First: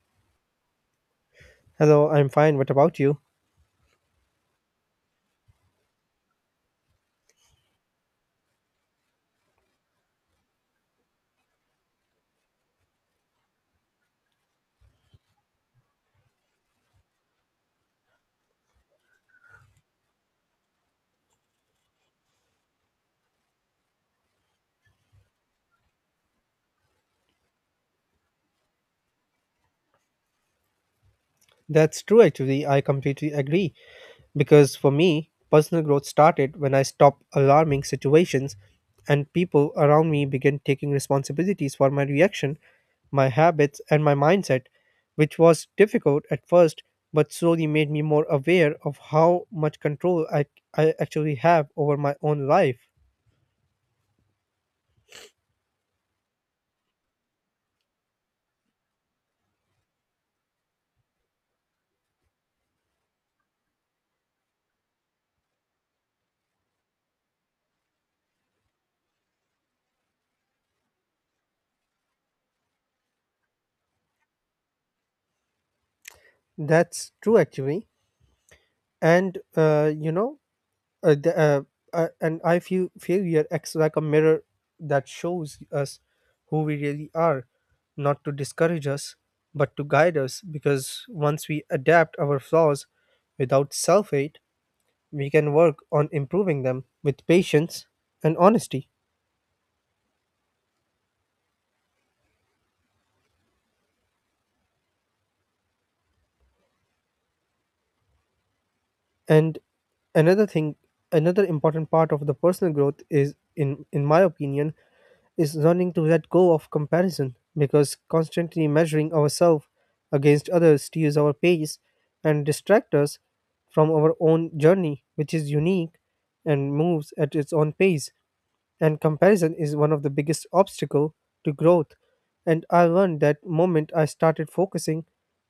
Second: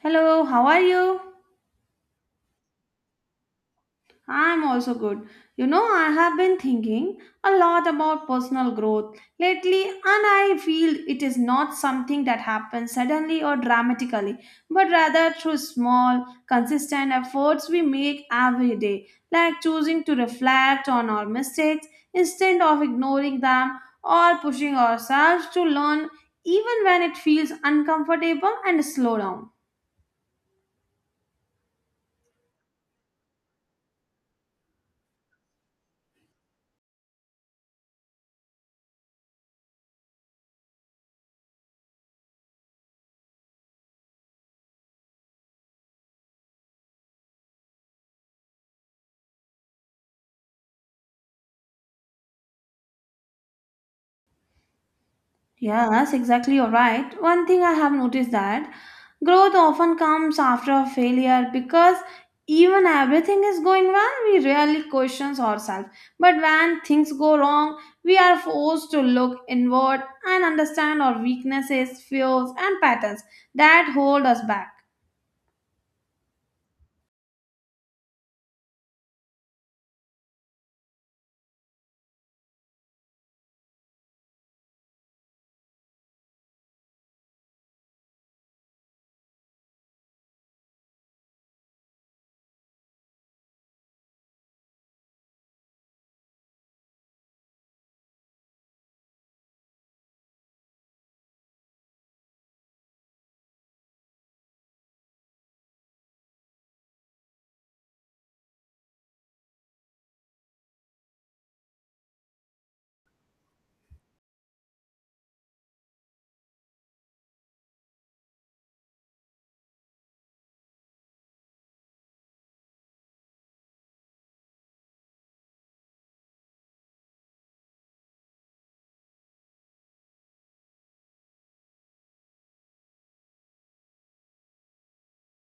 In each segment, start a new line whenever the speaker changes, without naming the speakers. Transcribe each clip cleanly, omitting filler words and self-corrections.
Hello, how are you?
Hello, I'm fine. What about you?
I'm also good. You know, I have been thinking a lot about personal growth lately, and I feel it is not something that happens suddenly or dramatically, but rather through small, consistent efforts we make every day, like choosing to reflect on our mistakes instead of ignoring them or pushing ourselves to learn even when it feels uncomfortable and slow down.
That's true, actually. I completely agree. Because for me, personal growth started when I stopped alarming situations and people around me began taking responsibilities for my reaction, my habits, and my mindset, which was difficult at first, but slowly made me more aware of how much control I actually have over my own life.
Yeah, that's exactly you're right. One thing I have noticed that growth often comes after a failure because even everything is going well, we rarely question ourselves. But when things go wrong, we are forced to look inward and understand our weaknesses, fears, and patterns that hold us back.
That's true, actually. And, uh, the, uh, and I feel failure acts like a mirror that shows us who we really are, not to discourage us, but to guide us. Because once we adapt our flaws without self hate, we can work on improving them with patience and honesty. And another thing, another important part of the personal growth is, in my opinion, is learning to let go of comparison because constantly measuring ourselves against others steals our pace and distracts us from our own journey, which is unique and moves at its own pace. And comparison is one of the biggest obstacle to growth. And I learned that moment I started focusing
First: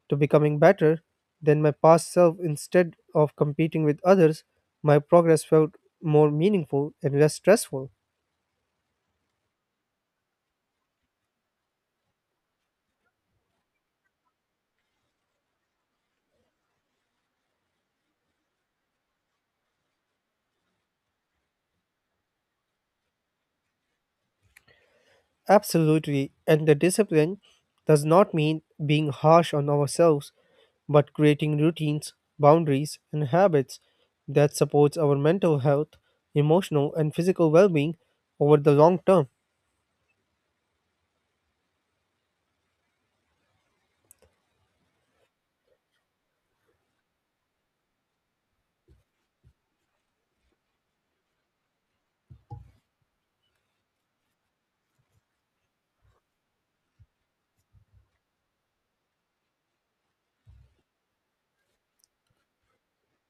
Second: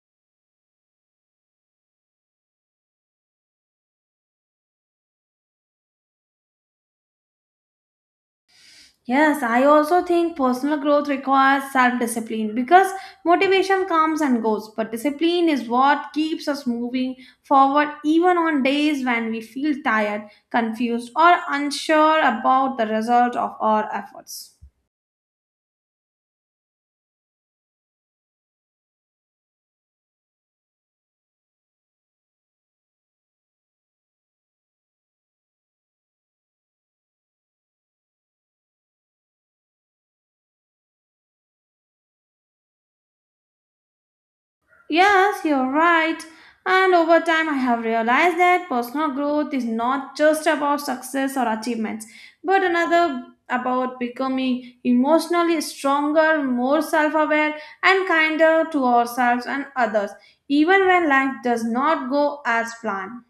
to becoming better than my past self instead of competing with others, my progress felt more meaningful and less stressful.
Yes, I also think personal growth requires self discipline because motivation comes and goes, but discipline is what keeps us moving forward even on days when we feel tired, confused, or unsure about the result of our efforts.
Absolutely, and the discipline does not mean being harsh on ourselves, but creating routines, boundaries, and habits that supports our mental health, emotional and physical well-being over the long term.
Yes, you're right. And over time, I have realized that personal growth is not just about success or achievements, but another about becoming emotionally stronger, more self aware, and kinder to ourselves and others, even when life does not go as planned.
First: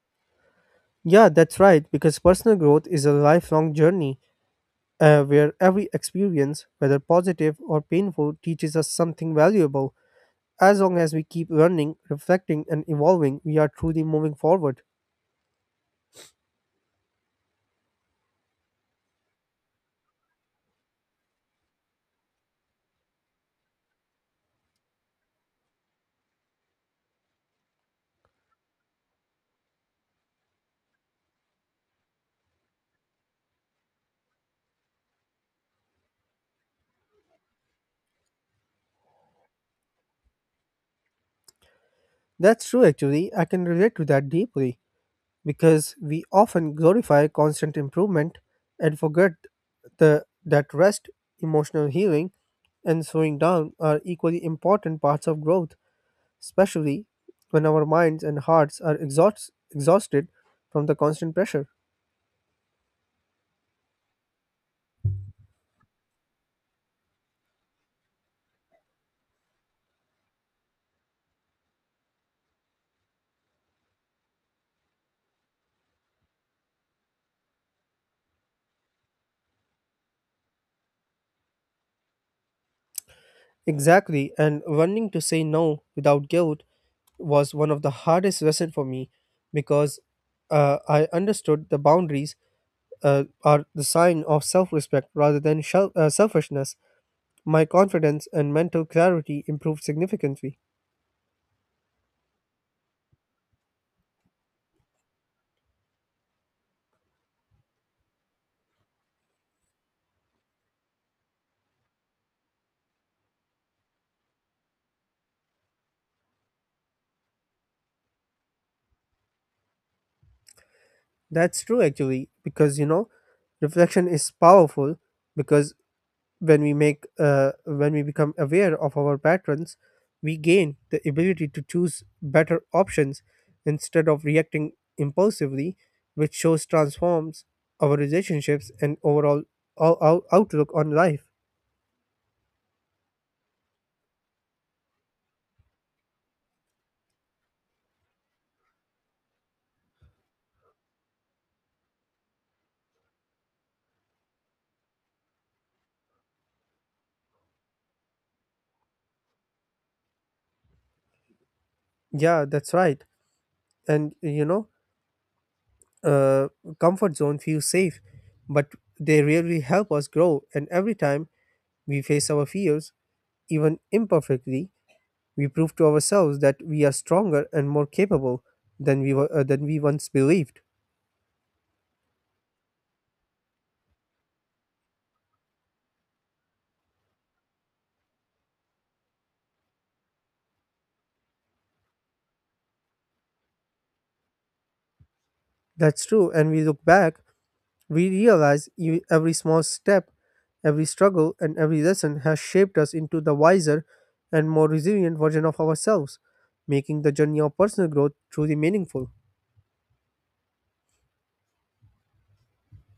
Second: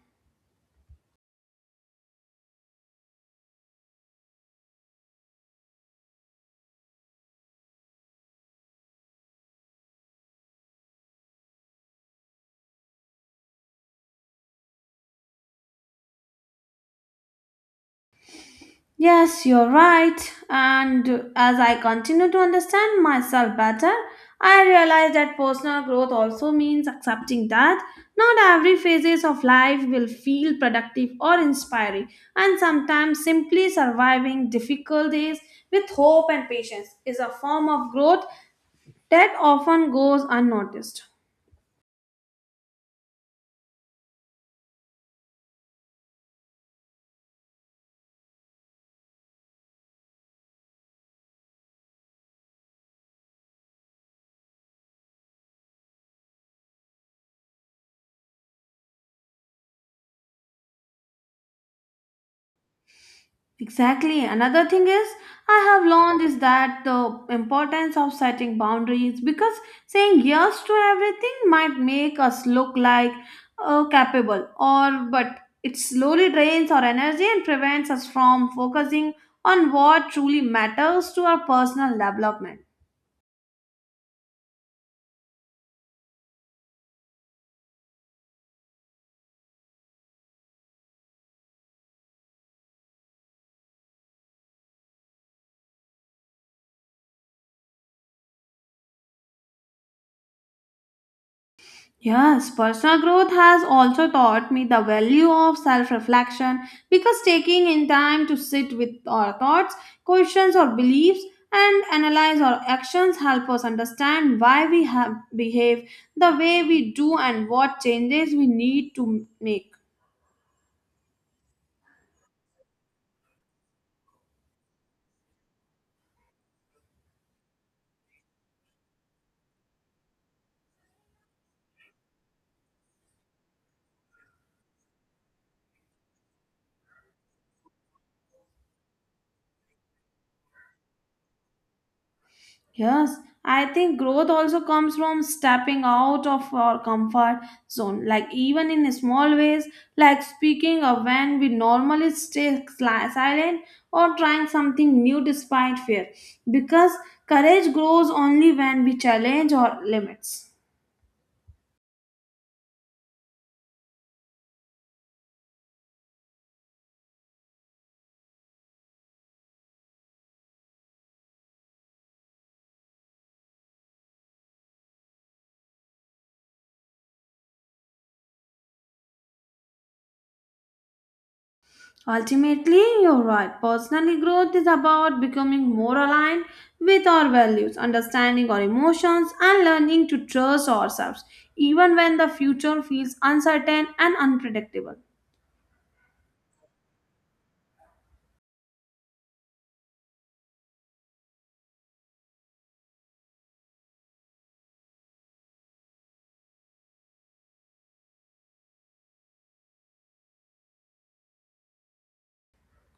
Yeah, that's right, because personal growth is a lifelong journey where every experience, whether positive or painful, teaches us something valuable. As long as we keep learning, reflecting, and evolving, we are truly moving forward.
Yes, you're right. And as I continue to understand myself better, I realize that personal growth also means accepting that not every phases of life will feel productive or inspiring, and sometimes simply surviving difficult days with hope and patience is a form of growth that often goes unnoticed.
That's true, actually. I can relate to that deeply, because we often glorify constant improvement and forget that rest, emotional healing, and slowing down are equally important parts of growth, especially when our minds and hearts are exhausted from the constant pressure.
Exactly. Another thing is, I have learned is that the importance of setting boundaries because saying yes to everything might make us look like capable, or but it slowly drains our energy and prevents us from focusing on what truly matters to our personal development.
Exactly, and learning to say no without guilt was one of the hardest lessons for me because I understood the boundaries are the sign of self respect rather than selfishness. My confidence and mental clarity improved significantly.
Yes, personal growth has also taught me the value of self reflection because taking in time to sit with our thoughts, questions, or beliefs and analyze our actions help us understand why we have behave the way we do and what changes we need to make.
That's true actually, because you know, reflection is powerful because when we become aware of our patterns, we gain the ability to choose better options instead of reacting impulsively, which shows transforms our relationships and overall ou- outlook on life.
Yes, I think growth also comes from stepping out of our comfort zone, like even in small ways, like speaking of when we normally stay silent or trying something new despite fear, because courage grows only when we challenge our limits.
Yeah, that's right. And you know, uh, comfort zone feels safe, but they really help us grow. And every time we face our fears, even imperfectly, we prove to ourselves that we are stronger and more capable than than we once believed.
Ultimately, you're right. Personally, growth is about becoming more aligned with our values, understanding our emotions, and learning to trust ourselves, even when the future feels uncertain and unpredictable.
That's true. And we look back. We realize every small step, every struggle, and every lesson has shaped us into the wiser and more resilient version of ourselves, making the journey of personal growth truly meaningful.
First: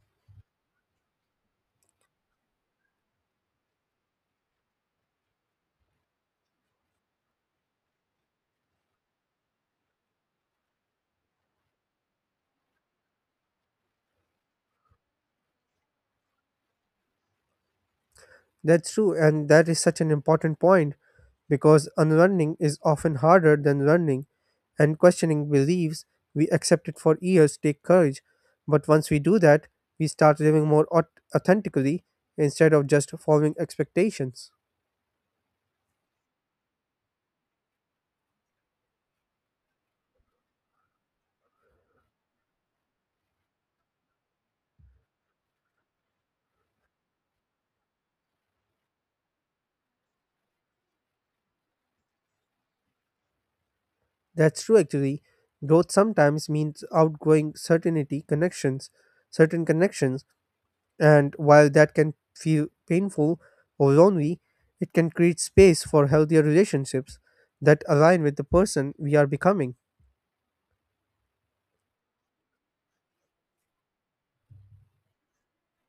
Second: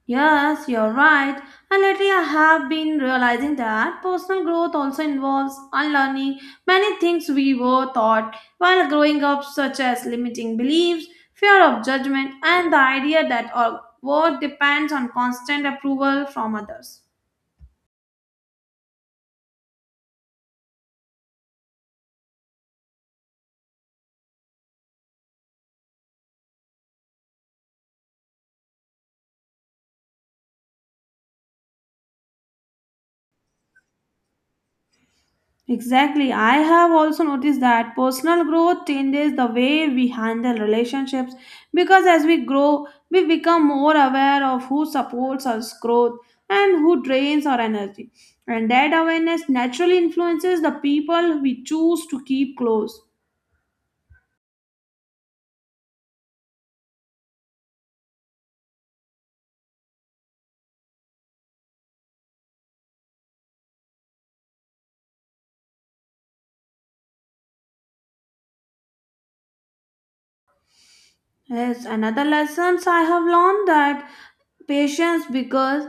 Yes, you're right. And lately, I have been realizing that personal growth also involves unlearning many things we were taught while growing up, such as limiting beliefs, fear of judgment, and the idea that our worth depends on constant approval from others.
That's true, and that is such an important point because unlearning is often harder than learning, and questioning beliefs we accepted for years take courage. But once we do that, we start living more authentically instead of just following expectations.
Exactly. I have also noticed that personal growth changes the way we handle relationships because as we grow, we become more aware of who supports our growth and who drains our energy. And that awareness naturally influences the people we choose to keep close.
That's true actually. Growth sometimes means outgrowing certain connections, and while that can feel painful or lonely, it can create space for healthier relationships that align with the person we are becoming.
Yes, another lessons I have learned that patience because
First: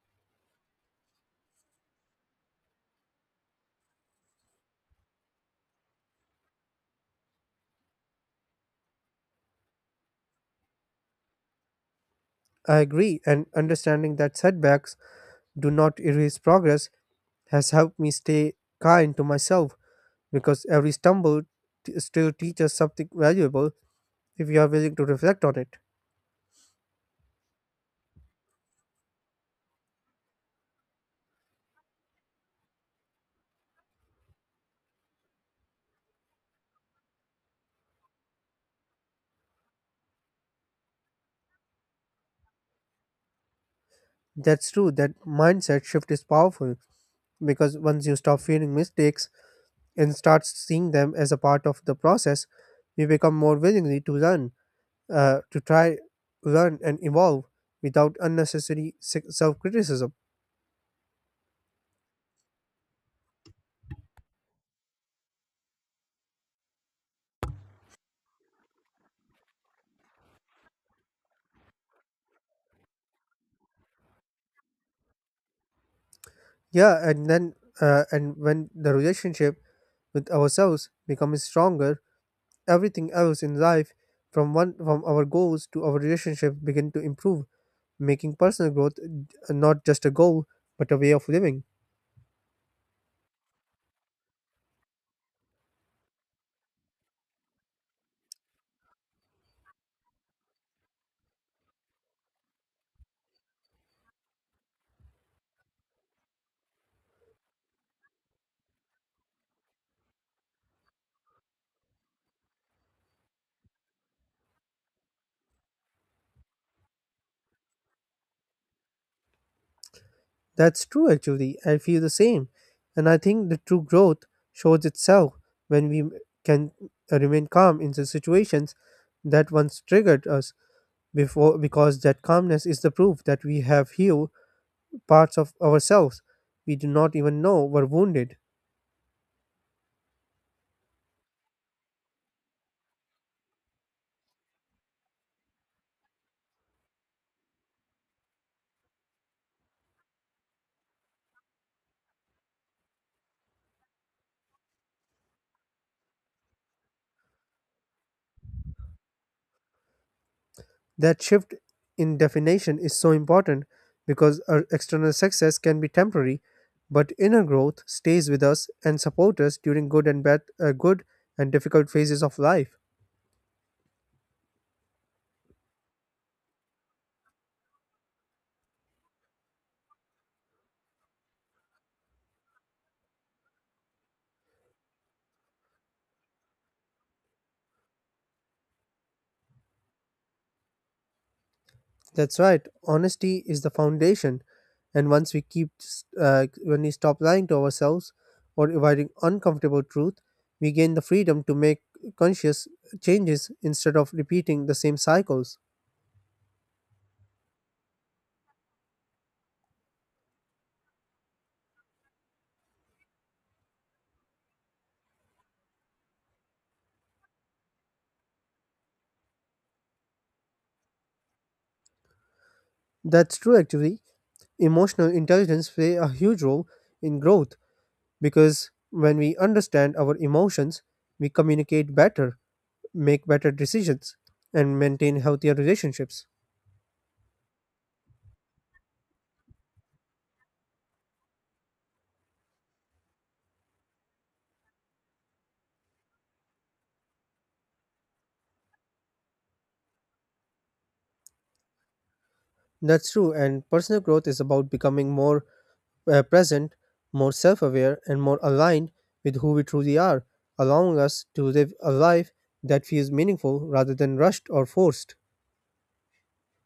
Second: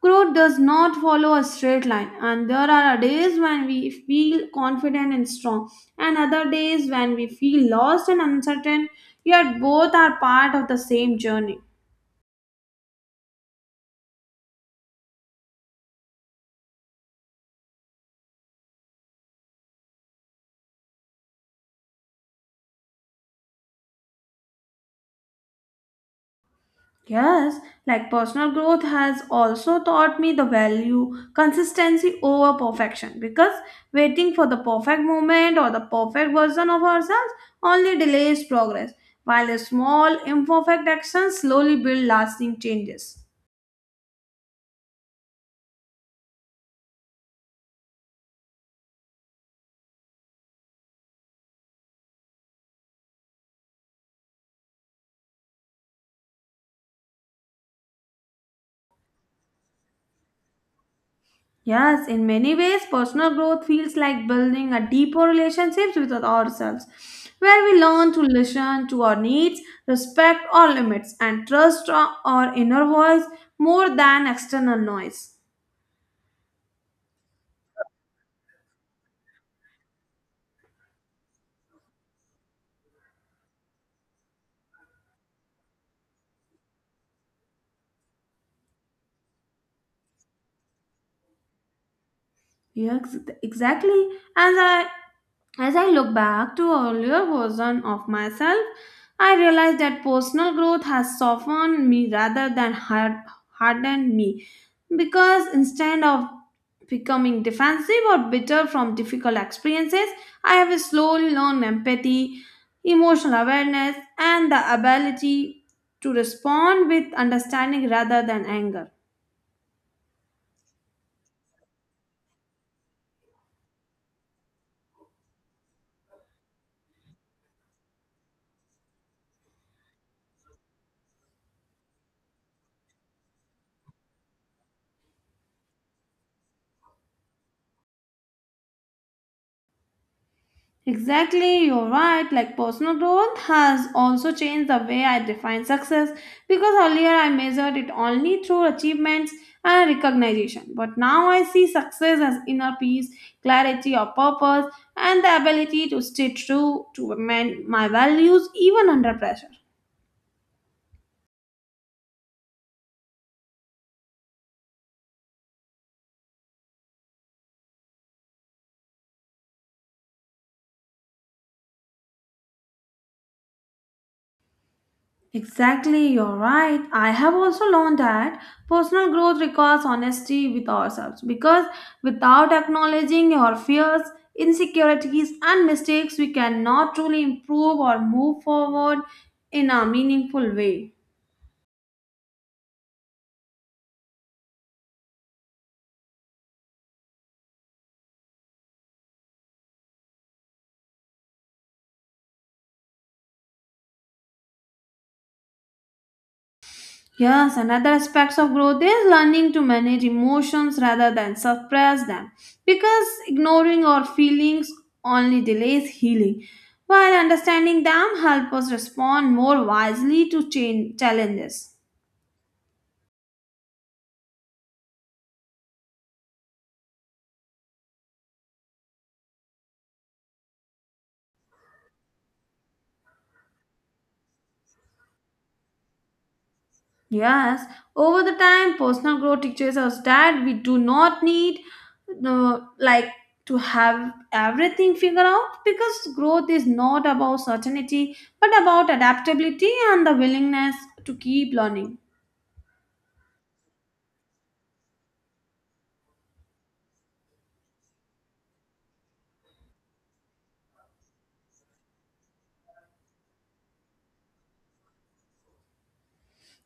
growth does not follow a straight line and there are days when we feel confident and strong and other days when we feel lost and uncertain yet both are part of the same journey.
I agree, and understanding that setbacks do not erase progress has helped me stay kind to myself because every stumble still teaches something valuable if you are willing to reflect on it.
Yes, like personal growth has also taught me the value consistency over perfection because waiting for the perfect moment or the perfect version of ourselves only delays progress, while a small imperfect actions slowly build lasting changes.
That's true, that mindset shift is powerful, because once you stop fearing mistakes and start seeing them as a part of the process, you become more willingly to learn, to try, learn, and evolve without unnecessary self criticism.
Yes, in many ways, personal growth feels like building a deeper relationships with ourselves, where we learn to listen to our needs, respect our limits, and trust our inner voice more than external noise.
Yeah, and then, and when the relationship with ourselves becomes stronger, everything else in life, from our goals to our relationship, begin to improve, making personal growth not just a goal but a way of living.
Yes, exactly. As I as I look back to earlier version of myself, I realize that personal growth has softened me rather than hardened me. Because instead of becoming defensive or bitter from difficult experiences, I have slowly learned empathy, emotional awareness, and the ability to respond with understanding rather than anger.
That's true, actually. I feel the same. And I think the true growth shows itself when we can remain calm in the situations that once triggered us before because that calmness is the proof that we have healed parts of ourselves we do not even know were wounded.
Exactly, you're right. Like personal growth has also changed the way I define success because earlier I measured it only through achievements and recognition. But now I see success as inner peace, clarity of purpose, and the ability to stay true to my values even under pressure.
That shift in definition is so important because our external success can be temporary, but inner growth stays with us and supports us during good and difficult phases of life.
Exactly, you're right. I have also learned that personal growth requires honesty with ourselves because without acknowledging our fears, insecurities, and mistakes, we cannot truly improve or move forward in a meaningful way.
That's right. Honesty is the foundation, and once we keep when we stop lying to ourselves or avoiding uncomfortable truth, we gain the freedom to make conscious changes instead of repeating the same cycles.
Yes, another aspect of growth is learning to manage emotions rather than suppress them because ignoring our feelings only delays healing, while understanding them help us respond more wisely to change challenges.
That's true actually. Emotional intelligence play a huge role in growth because when we understand our emotions, we communicate better, make better decisions, and maintain healthier relationships.
Yes, over the time, personal growth teaches us that we do not need uh, like to have everything figured out because growth is not about certainty but about adaptability and the willingness to keep learning.
That's true, and personal growth is about becoming more present, more self aware, and more aligned with who we truly are, allowing us to live a life that feels meaningful rather than rushed or forced.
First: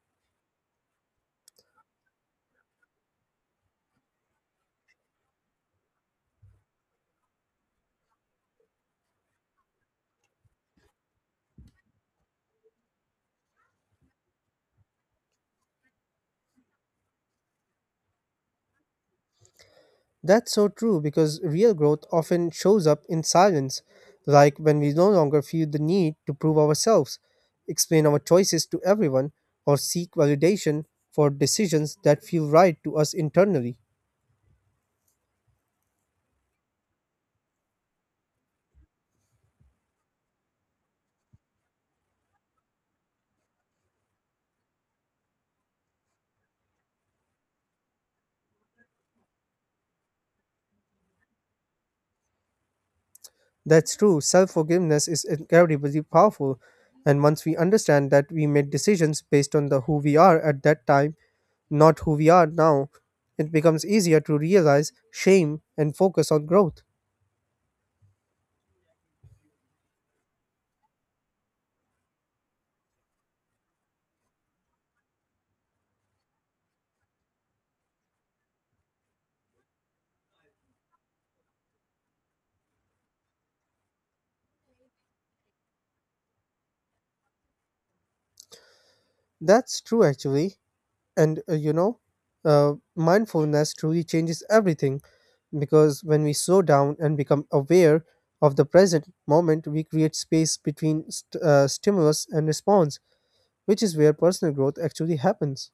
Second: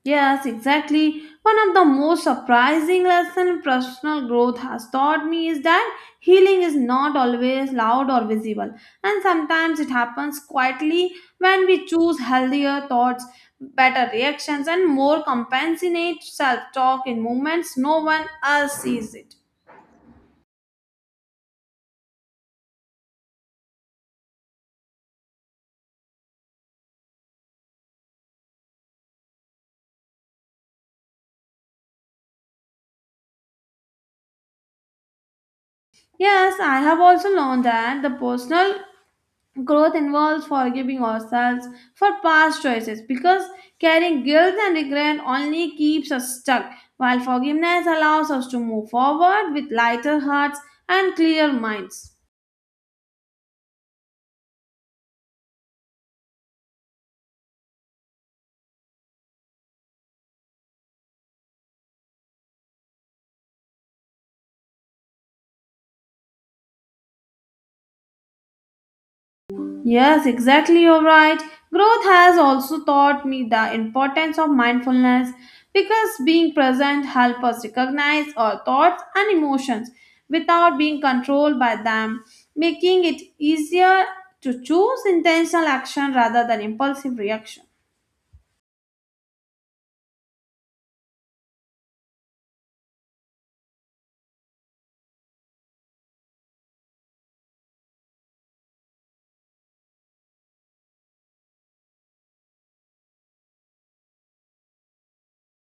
Yes, exactly. One of the most surprising lessons personal growth has taught me is that healing is not always loud or visible, and sometimes it happens quietly when we choose healthier thoughts, better reactions, and more compassionate self talk in moments no one else sees it.
That's so true because real growth often shows up in silence, like when we no longer feel the need to prove ourselves, explain our choices to everyone, or seek validation for decisions that feel right to us internally.
Yes, I have also learned that the personal growth involves forgiving ourselves for past choices because carrying guilt and regret only keeps us stuck, while forgiveness allows us to move forward with lighter hearts and clear minds.
That's true, self forgiveness is incredibly powerful, and once we understand that we made decisions based on the who we are at that time, not who we are now, it becomes easier to realize shame and focus on growth.
Yes, exactly. You're right. Growth has also taught me the importance of mindfulness because being present helps us recognize our thoughts and emotions without being controlled by them, making it easier to choose intentional action rather than impulsive reaction.
That's true actually. And you know, mindfulness truly changes everything because when we slow down and become aware of the present moment, we create space between stimulus and response, which is where personal growth actually happens.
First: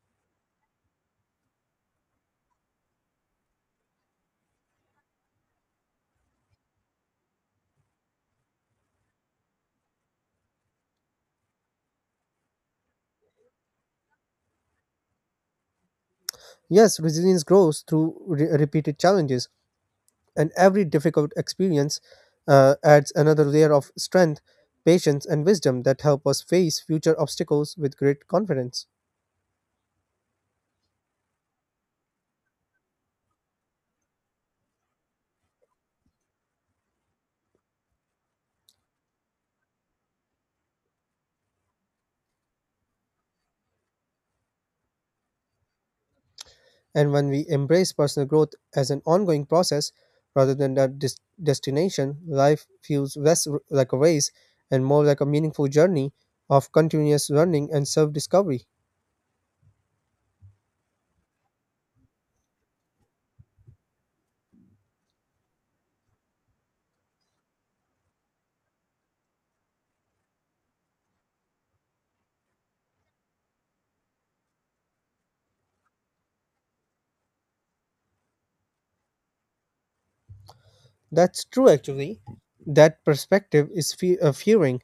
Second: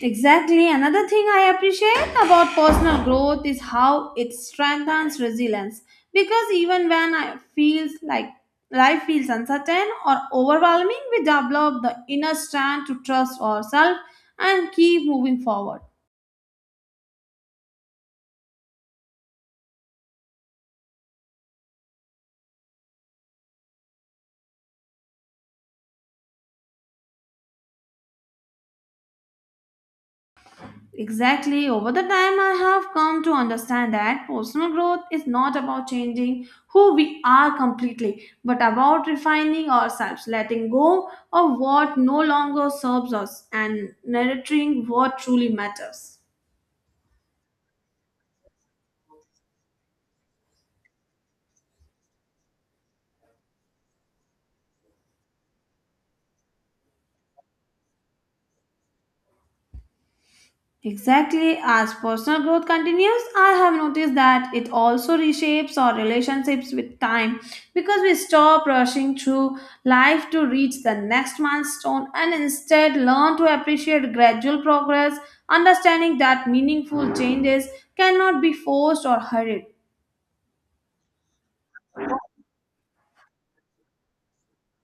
Exactly. Another thing I appreciate about personal growth is how it strengthens resilience. Because even when I feels like life feels uncertain or overwhelming, we develop the inner strength to trust ourselves and keep moving forward.
Yes, resilience grows through repeated challenges, and every difficult experience adds another layer of strength, patience, and wisdom that help us face future obstacles with great confidence.
Exactly. Over the time, I have come to understand that personal growth is not about changing who we are completely, but about refining ourselves, letting go of what no longer serves us, and nurturing what truly matters.
And when we embrace personal growth as an ongoing process rather than a destination, life feels less like a race and more like a meaningful journey of continuous learning and self discovery.
Exactly. As personal growth continues, I have noticed that it also reshapes our relationships with time because we stop rushing through life to reach the next milestone and instead learn to appreciate gradual progress, understanding that meaningful changes cannot be forced or hurried.
That's true, actually. That perspective is fe- uh, fearing,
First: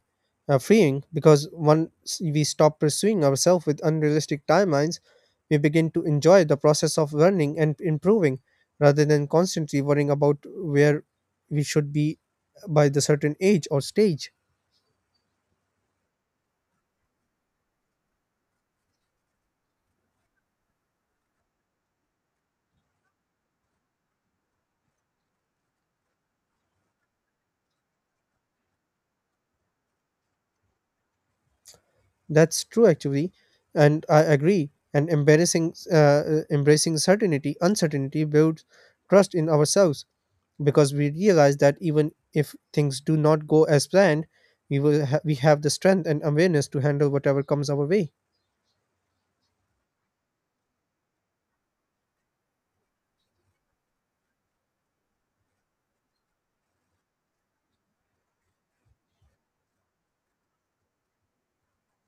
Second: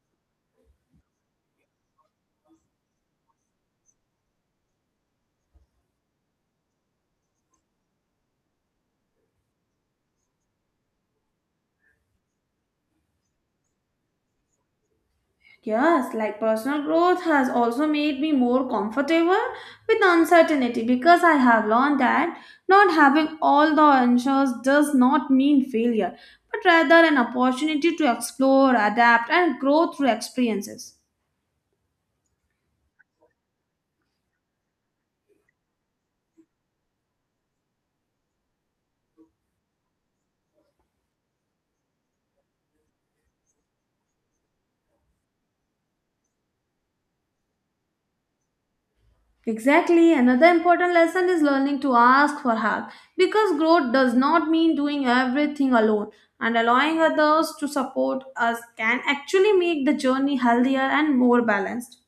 uh, freeing because once we stop pursuing ourselves with unrealistic timelines, we begin to enjoy the process of learning and improving rather than constantly worrying about where we should be by the certain age or stage.
Yes, like personal growth has also made me more comfortable with uncertainty because I have learned that not having all the answers does not mean failure, but rather an opportunity to explore, adapt, and grow through experiences.
That's true, actually, and I agree. And embracing uncertainty builds trust in ourselves because we realize that even if things do not go as planned, we have the strength and awareness to handle whatever comes our way.
Exactly, another important lesson is learning to ask for help because growth does not mean doing everything alone, and allowing others to support us can actually make the journey healthier and more balanced.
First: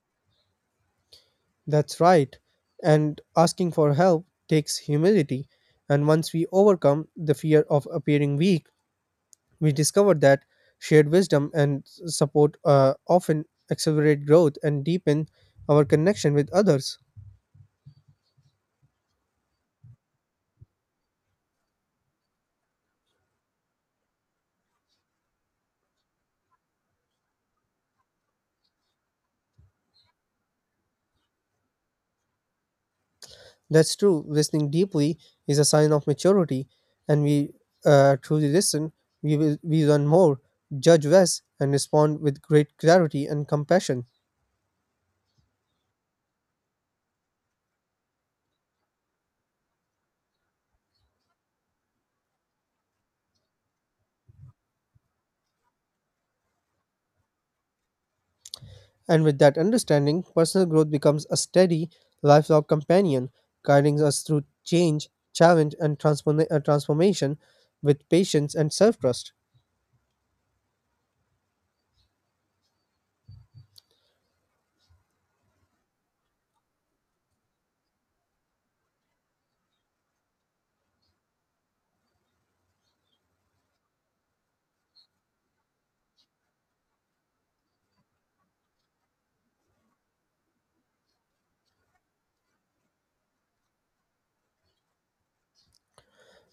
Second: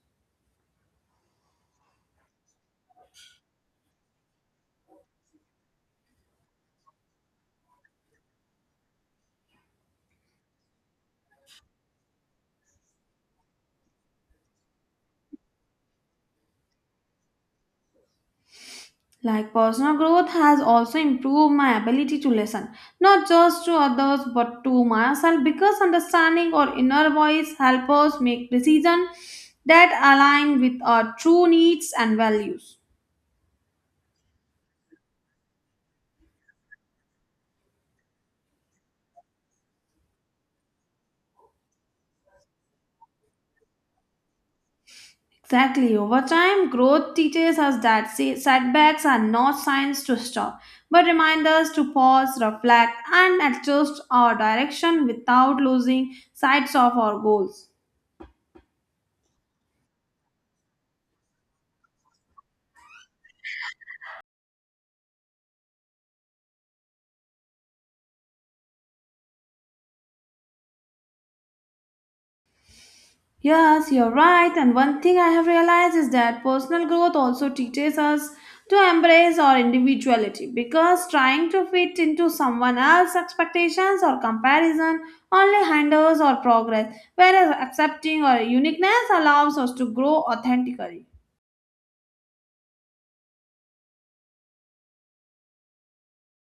That's right. And asking for help takes humility. And once we overcome the fear of appearing weak, we discover that shared wisdom and support often accelerate growth and deepen our connection with others.
Like personal growth has also improved my ability to listen, not just to others but to myself, because understanding our inner voice helps us make decisions that align with our true needs and values.
That's true. Listening deeply is a sign of maturity, and we truly listen. We learn more, judge less, and respond with great clarity and compassion.
Exactly, over time, growth teaches us that setbacks are not signs to stop, but remind us to pause, reflect, and adjust our direction without losing sight of our goals.
And with that understanding, personal growth becomes a steady, lifelong companion, guiding us through change, challenge, and transformation with patience and self trust.
Yes, you're right. And one thing I have realized is that personal growth also teaches us to embrace our individuality because trying to fit into someone else's expectations or comparison only hinders our progress, whereas accepting our uniqueness allows us to grow authentically.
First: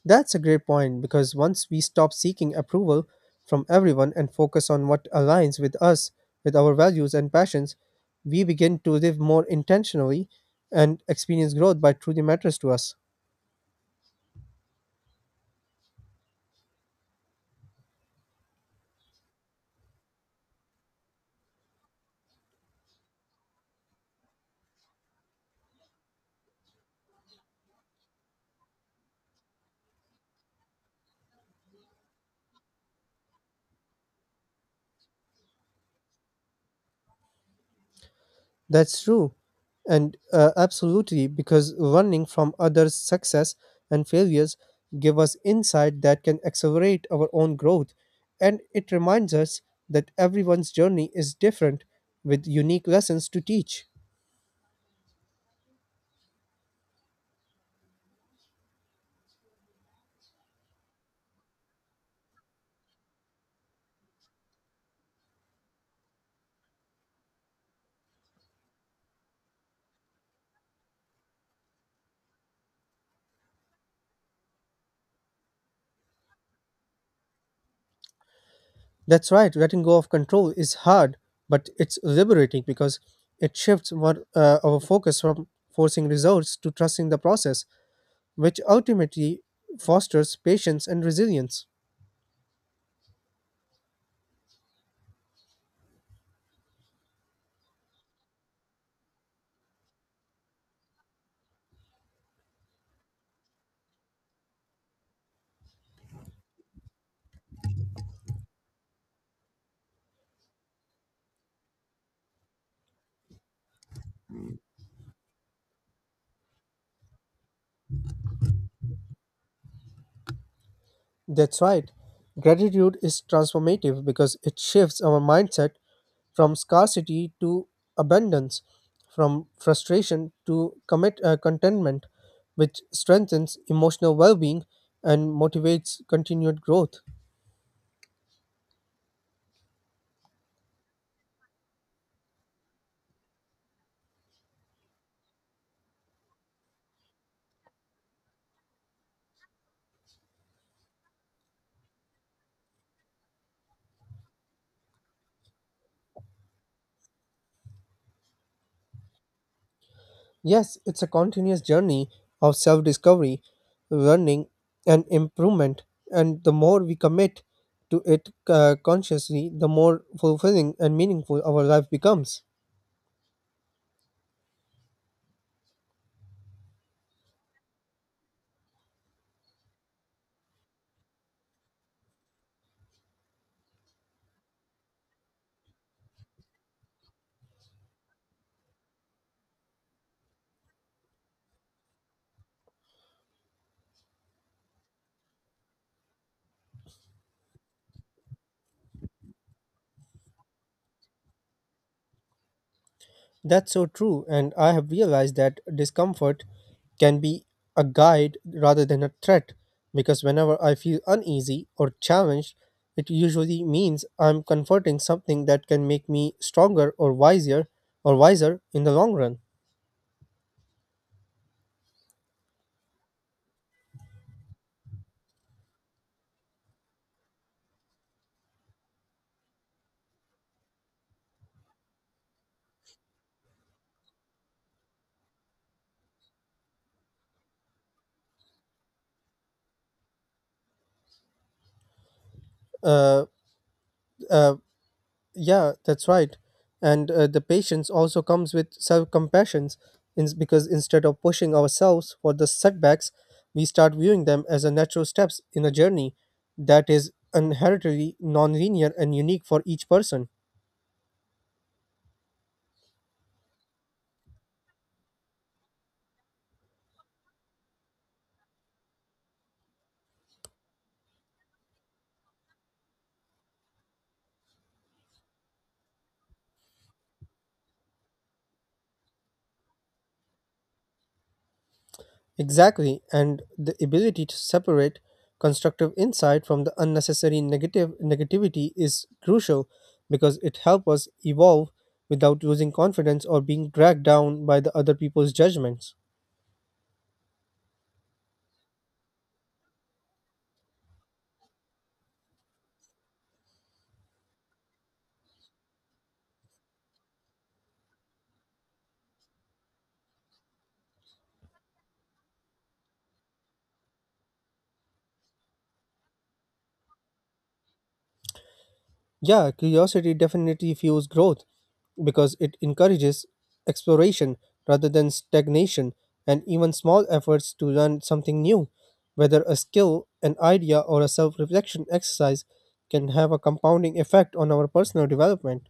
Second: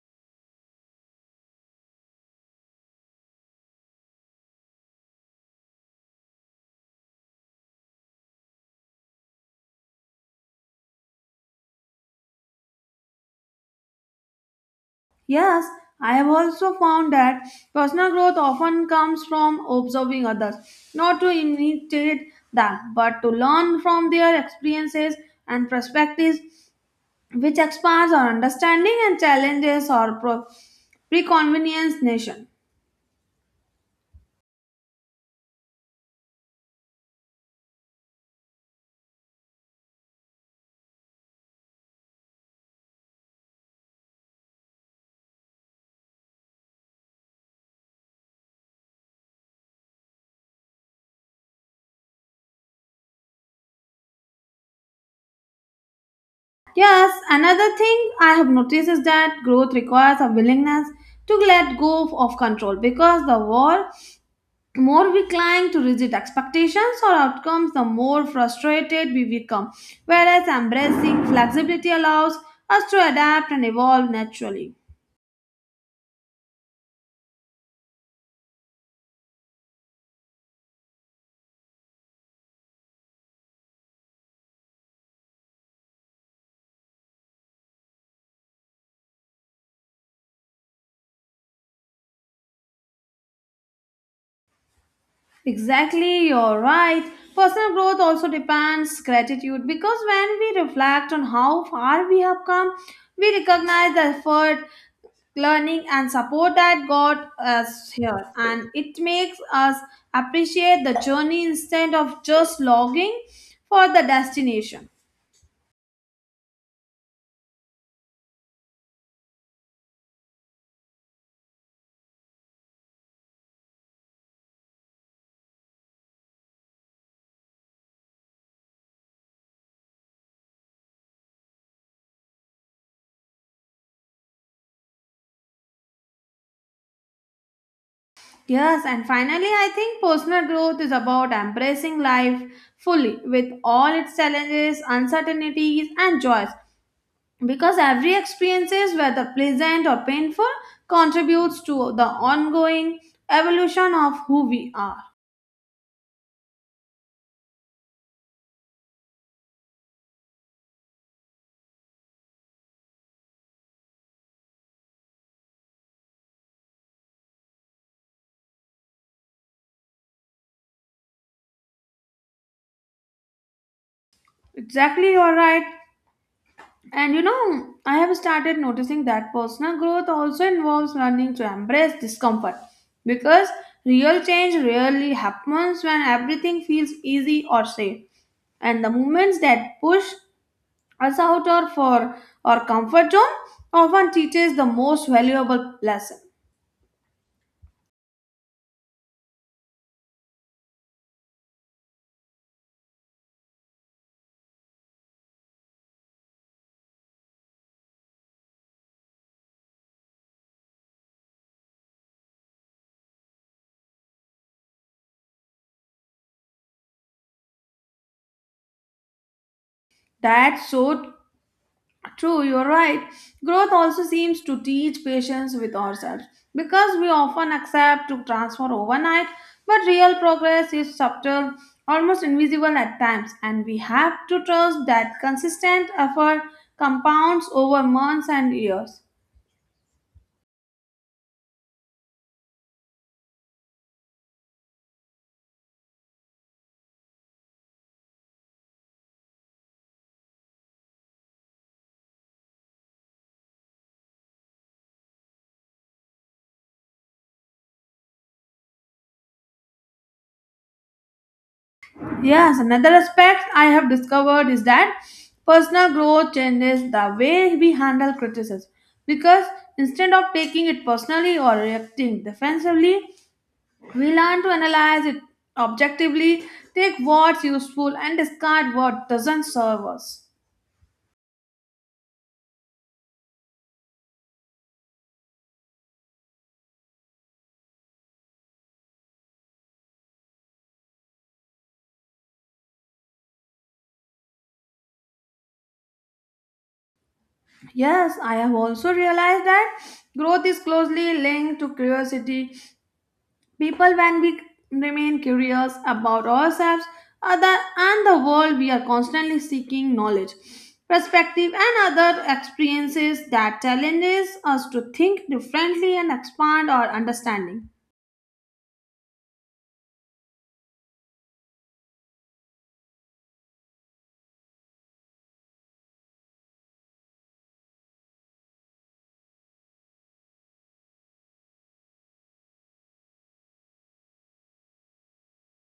That's a great point because once we stop seeking approval from everyone and focus on what aligns with us, with our values and passions, we begin to live more intentionally and experience growth by truly matters to us.
Yes, I have also found that personal growth often comes from observing others, not to imitate them, but to learn from their experiences and perspectives which expands our understanding and challenges our preconvenience nation.
That's true. And absolutely, because learning from others' success and failures give us insight that can accelerate our own growth. And it reminds us that everyone's journey is different with unique lessons to teach.
Yes, another thing I have noticed is that growth requires a willingness to let go of control because the world, more we cling to rigid expectations or outcomes, the more frustrated we become. Whereas embracing flexibility allows us to adapt and evolve naturally.
That's right. Letting go of control is hard, but it's liberating because it shifts our focus from forcing results to trusting the process, which ultimately fosters patience and resilience.
Exactly, you're right. Personal growth also depends gratitude because when we reflect on how far we have come, we recognize the effort, learning, and support that got us here, and it makes us appreciate the journey instead of just logging for the destination.
That's right. Gratitude is transformative because it shifts our mindset from scarcity to abundance, from frustration to contentment, which strengthens emotional well being and motivates continued growth.
Yes, and finally, I think personal growth is about embracing life fully with all its challenges, uncertainties, and joys because every experiences whether pleasant or painful contributes to the ongoing evolution of who we are.
Yes, it's a continuous journey of self discovery, learning, and improvement. And the more we commit to it consciously, the more fulfilling and meaningful our life becomes.
Exactly, you're right. And you know, I have started noticing that personal growth also involves learning to embrace discomfort because real change rarely happens when everything feels easy or safe and the movements that push us out or for our comfort zone often teaches the most valuable lesson.
That's so true. And I have realized that discomfort can be a guide rather than a threat because whenever I feel uneasy or challenged, it usually means I'm confronting something that can make me stronger or wiser in the long run.
That's so true, you're right. Growth also seems to teach patience with ourselves because we often accept to transform overnight, but real progress is subtle, almost invisible at times, and we have to trust that consistent effort compounds over months and years.
Uh, uh, Yeah, that's right. And the patience also comes with self compassion because instead of pushing ourselves for the setbacks, we start viewing them as a natural steps in a journey that is inherently nonlinear and unique for each person.
Yes, another aspect I have discovered is that personal growth changes the way we handle criticism because instead of taking it personally or reacting defensively, we learn to analyze it objectively, take what's useful, and discard what doesn't serve us.
Exactly, and the ability to separate constructive insight from the unnecessary negative negativity is crucial because it helps us evolve without losing confidence or being dragged down by the other people's judgments.
Yes, I have also realized that growth is closely linked to curiosity. People, when we remain curious about ourselves, other, and the world, we are constantly seeking knowledge, perspective, and other experiences that challenges us to think differently and expand our understanding.
Yeah, curiosity definitely fuels growth because it encourages exploration rather than stagnation, and even small efforts to learn something new, whether a skill, an idea, or a self reflection exercise, can have a compounding effect on our personal development.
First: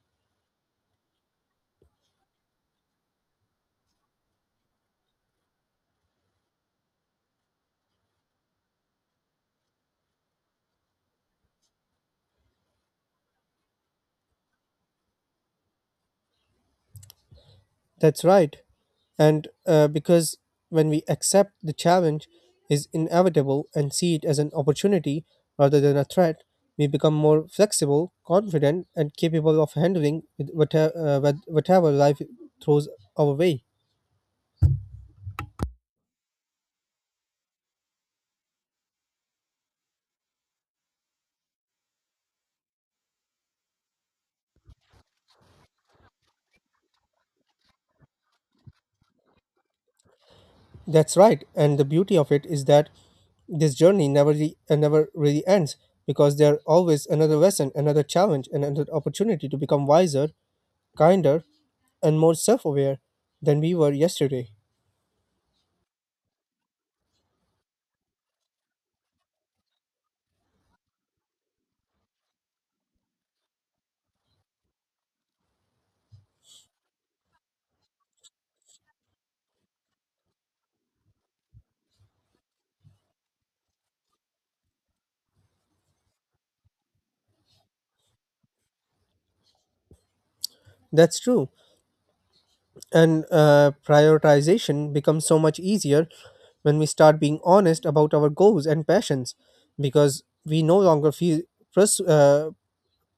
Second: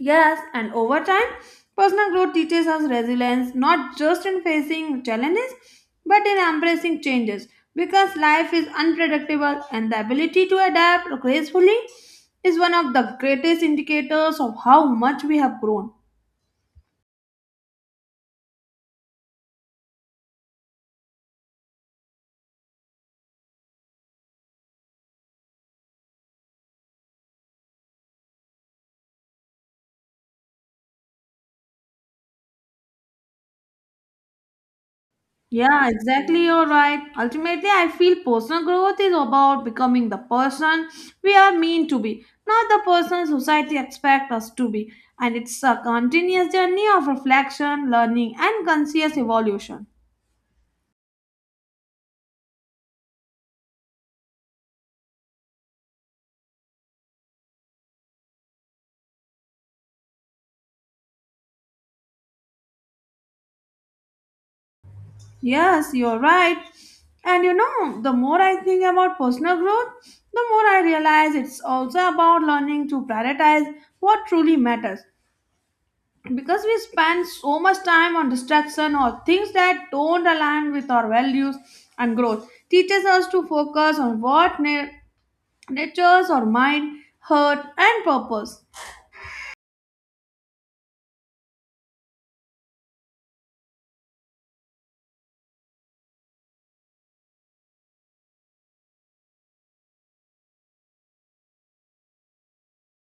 Yes, and over time, personal growth teaches us resilience not just in facing challenges but in embracing changes because life is unpredictable and the ability to adapt gracefully is one of the greatest indicators of how much we have grown.
That's right. And because when we accept the challenge is inevitable and see it as an opportunity rather than a threat, we become more flexible, confident, and capable of handling with whatever life throws our way.
Yeah, exactly. You're right. Ultimately, I feel personal growth is about becoming the person we are meant to be, not the person society expects us to be. And it's a continuous journey of reflection, learning, and conscious evolution.
That's right, and the beauty of it is that this journey never really ends because there are always another lesson, another challenge, and another opportunity to become wiser, kinder, and more self-aware than we were yesterday.
Yes, you're right. And you know, the more I think about personal growth, the more I realize it's also about learning to prioritize what truly matters because we spend so much time on distraction or things that don't align with our values and growth teaches us to focus on what natures or mind heart, and purpose.
That's true. And prioritization becomes so much easier when we start being honest about our goals and passions because we no longer feel press, uh,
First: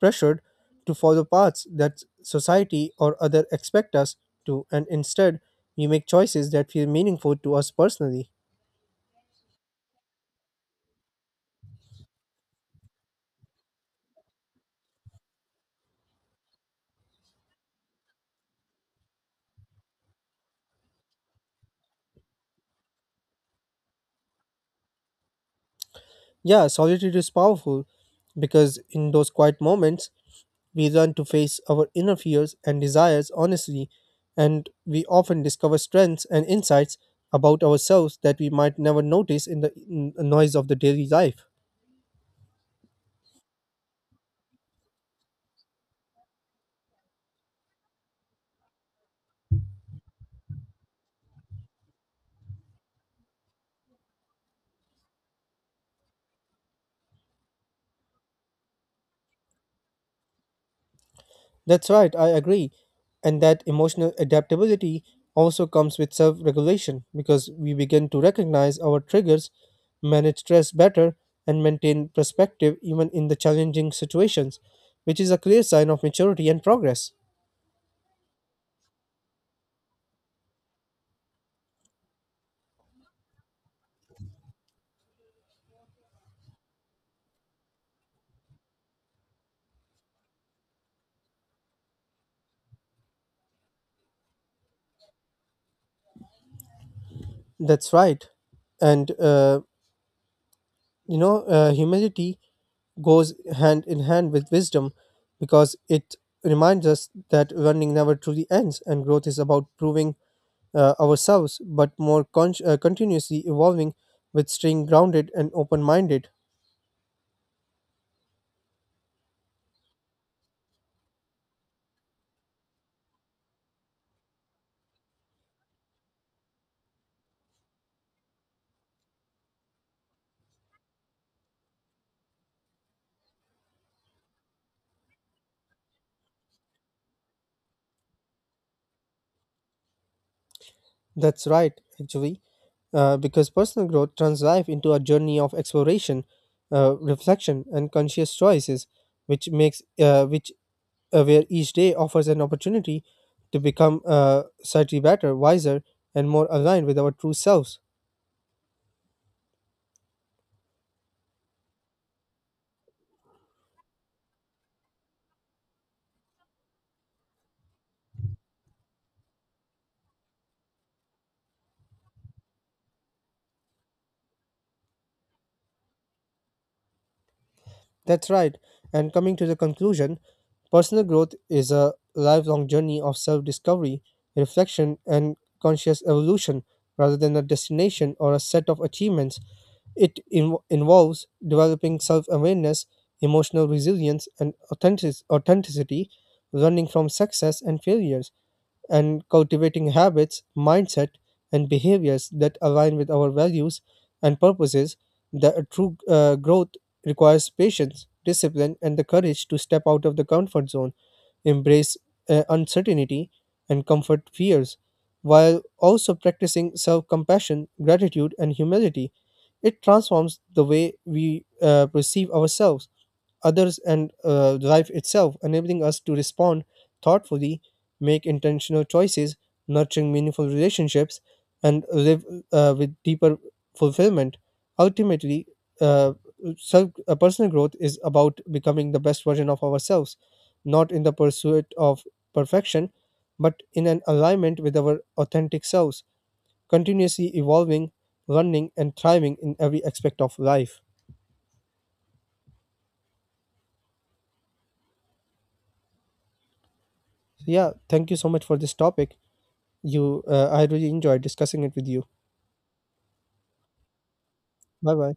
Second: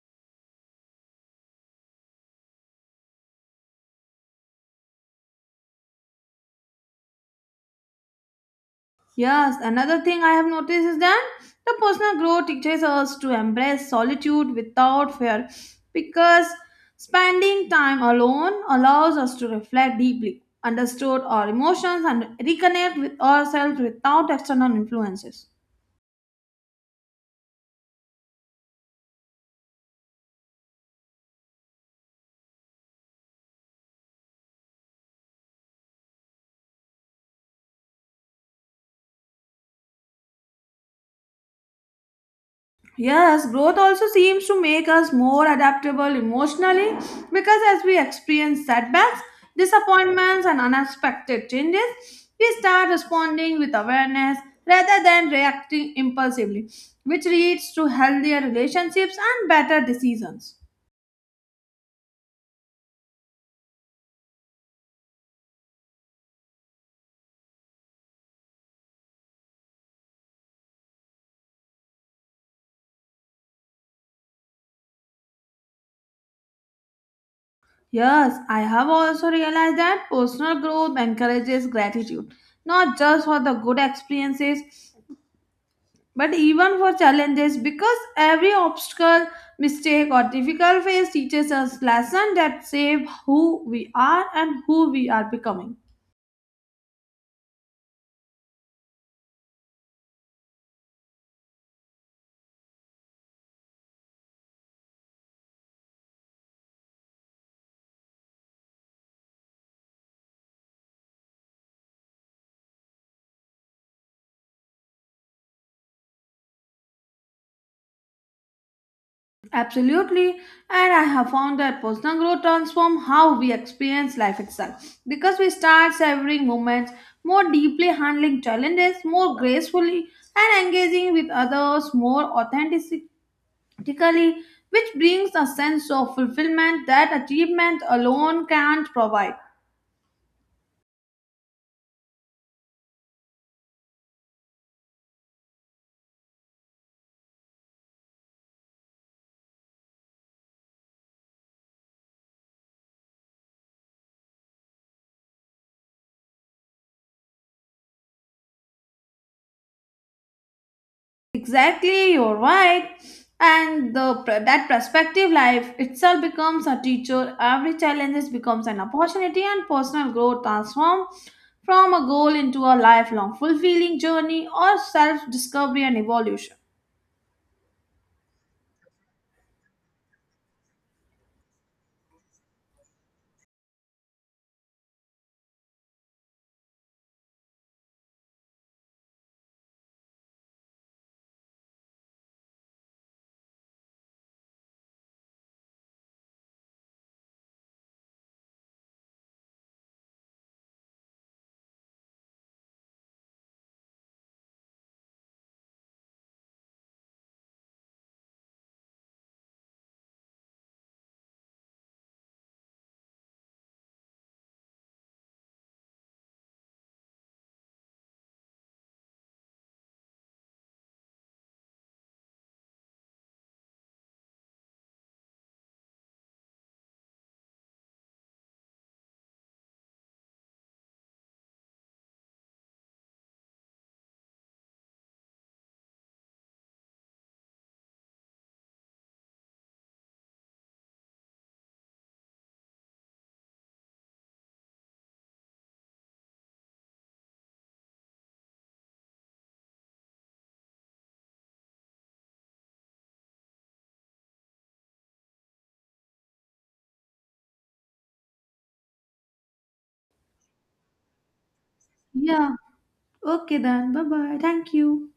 pressured to follow paths that society or other expect us to, and instead we make choices that feel meaningful to us personally.
Yes, another thing I have noticed is that the personal growth teaches us to embrace solitude without fear because spending time alone allows us to reflect deeply understood our emotions and reconnect with ourselves without external influences.
Yeah, solitude is powerful because in those quiet moments we learn to face our inner fears and desires honestly, and we often discover strengths and insights about ourselves that we might never notice in the noise of the daily life.
Yes, growth also seems to make us more adaptable emotionally because as we experience setbacks, disappointments, and unexpected changes, we start responding with awareness rather than reacting impulsively, which leads to healthier relationships and better decisions.
That's right, I agree. And that emotional adaptability also comes with self regulation because we begin to recognize our triggers, manage stress better, and maintain perspective even in the challenging situations, which is a clear sign of maturity and progress.
Yes, I have also realized that personal growth encourages gratitude, not just for the good experiences but even for challenges, because every obstacle, mistake, or difficult phase teaches us lessons that shape who we are and who we are becoming.
That's right. And humility goes hand in hand with wisdom because it reminds us that learning never truly ends and growth is about proving ourselves but more con- continuously evolving with staying grounded and open minded.
Absolutely, and I have found that personal growth transforms how we experience life itself because we start savoring moments more deeply, handling challenges more gracefully, and engaging with others more authentically, which brings a sense of fulfillment that achievement alone can't provide.
That's right, actually, because personal growth turns life into a journey of exploration, reflection, and conscious choices, which where each day offers an opportunity to become slightly better, wiser, and more aligned with our true selves.
Exactly, you're right. And the that prospective life itself becomes a teacher. Every challenge becomes an opportunity, and personal growth transforms from a goal into a lifelong fulfilling journey or self-discovery and evolution.
That's right. And coming to the conclusion, personal growth is a lifelong journey of self discovery, reflection, and conscious evolution rather than a destination or a set of achievements. It involves developing self awareness, emotional resilience, and authenticity, learning from success and failures and cultivating habits, mindset, and behaviors that align with our values and purposes. The true growth requires patience, discipline, and the courage to step out of the comfort zone, embrace uncertainty, and comfort fears, while also practicing self compassion, gratitude, and humility. It transforms the way we perceive ourselves, others, and life itself, enabling us to respond thoughtfully, make intentional choices, nurturing meaningful relationships, and live with deeper fulfillment. Ultimately, uh, personal growth is about becoming the best version of ourselves, not in the pursuit of perfection, but in an alignment with our authentic selves, continuously evolving, learning, and thriving in every aspect of life. So, yeah, thank you so much for this topic. I really enjoyed discussing it with you.
Yeah. Okay then. Bye bye. Thank
Bye
you.
bye.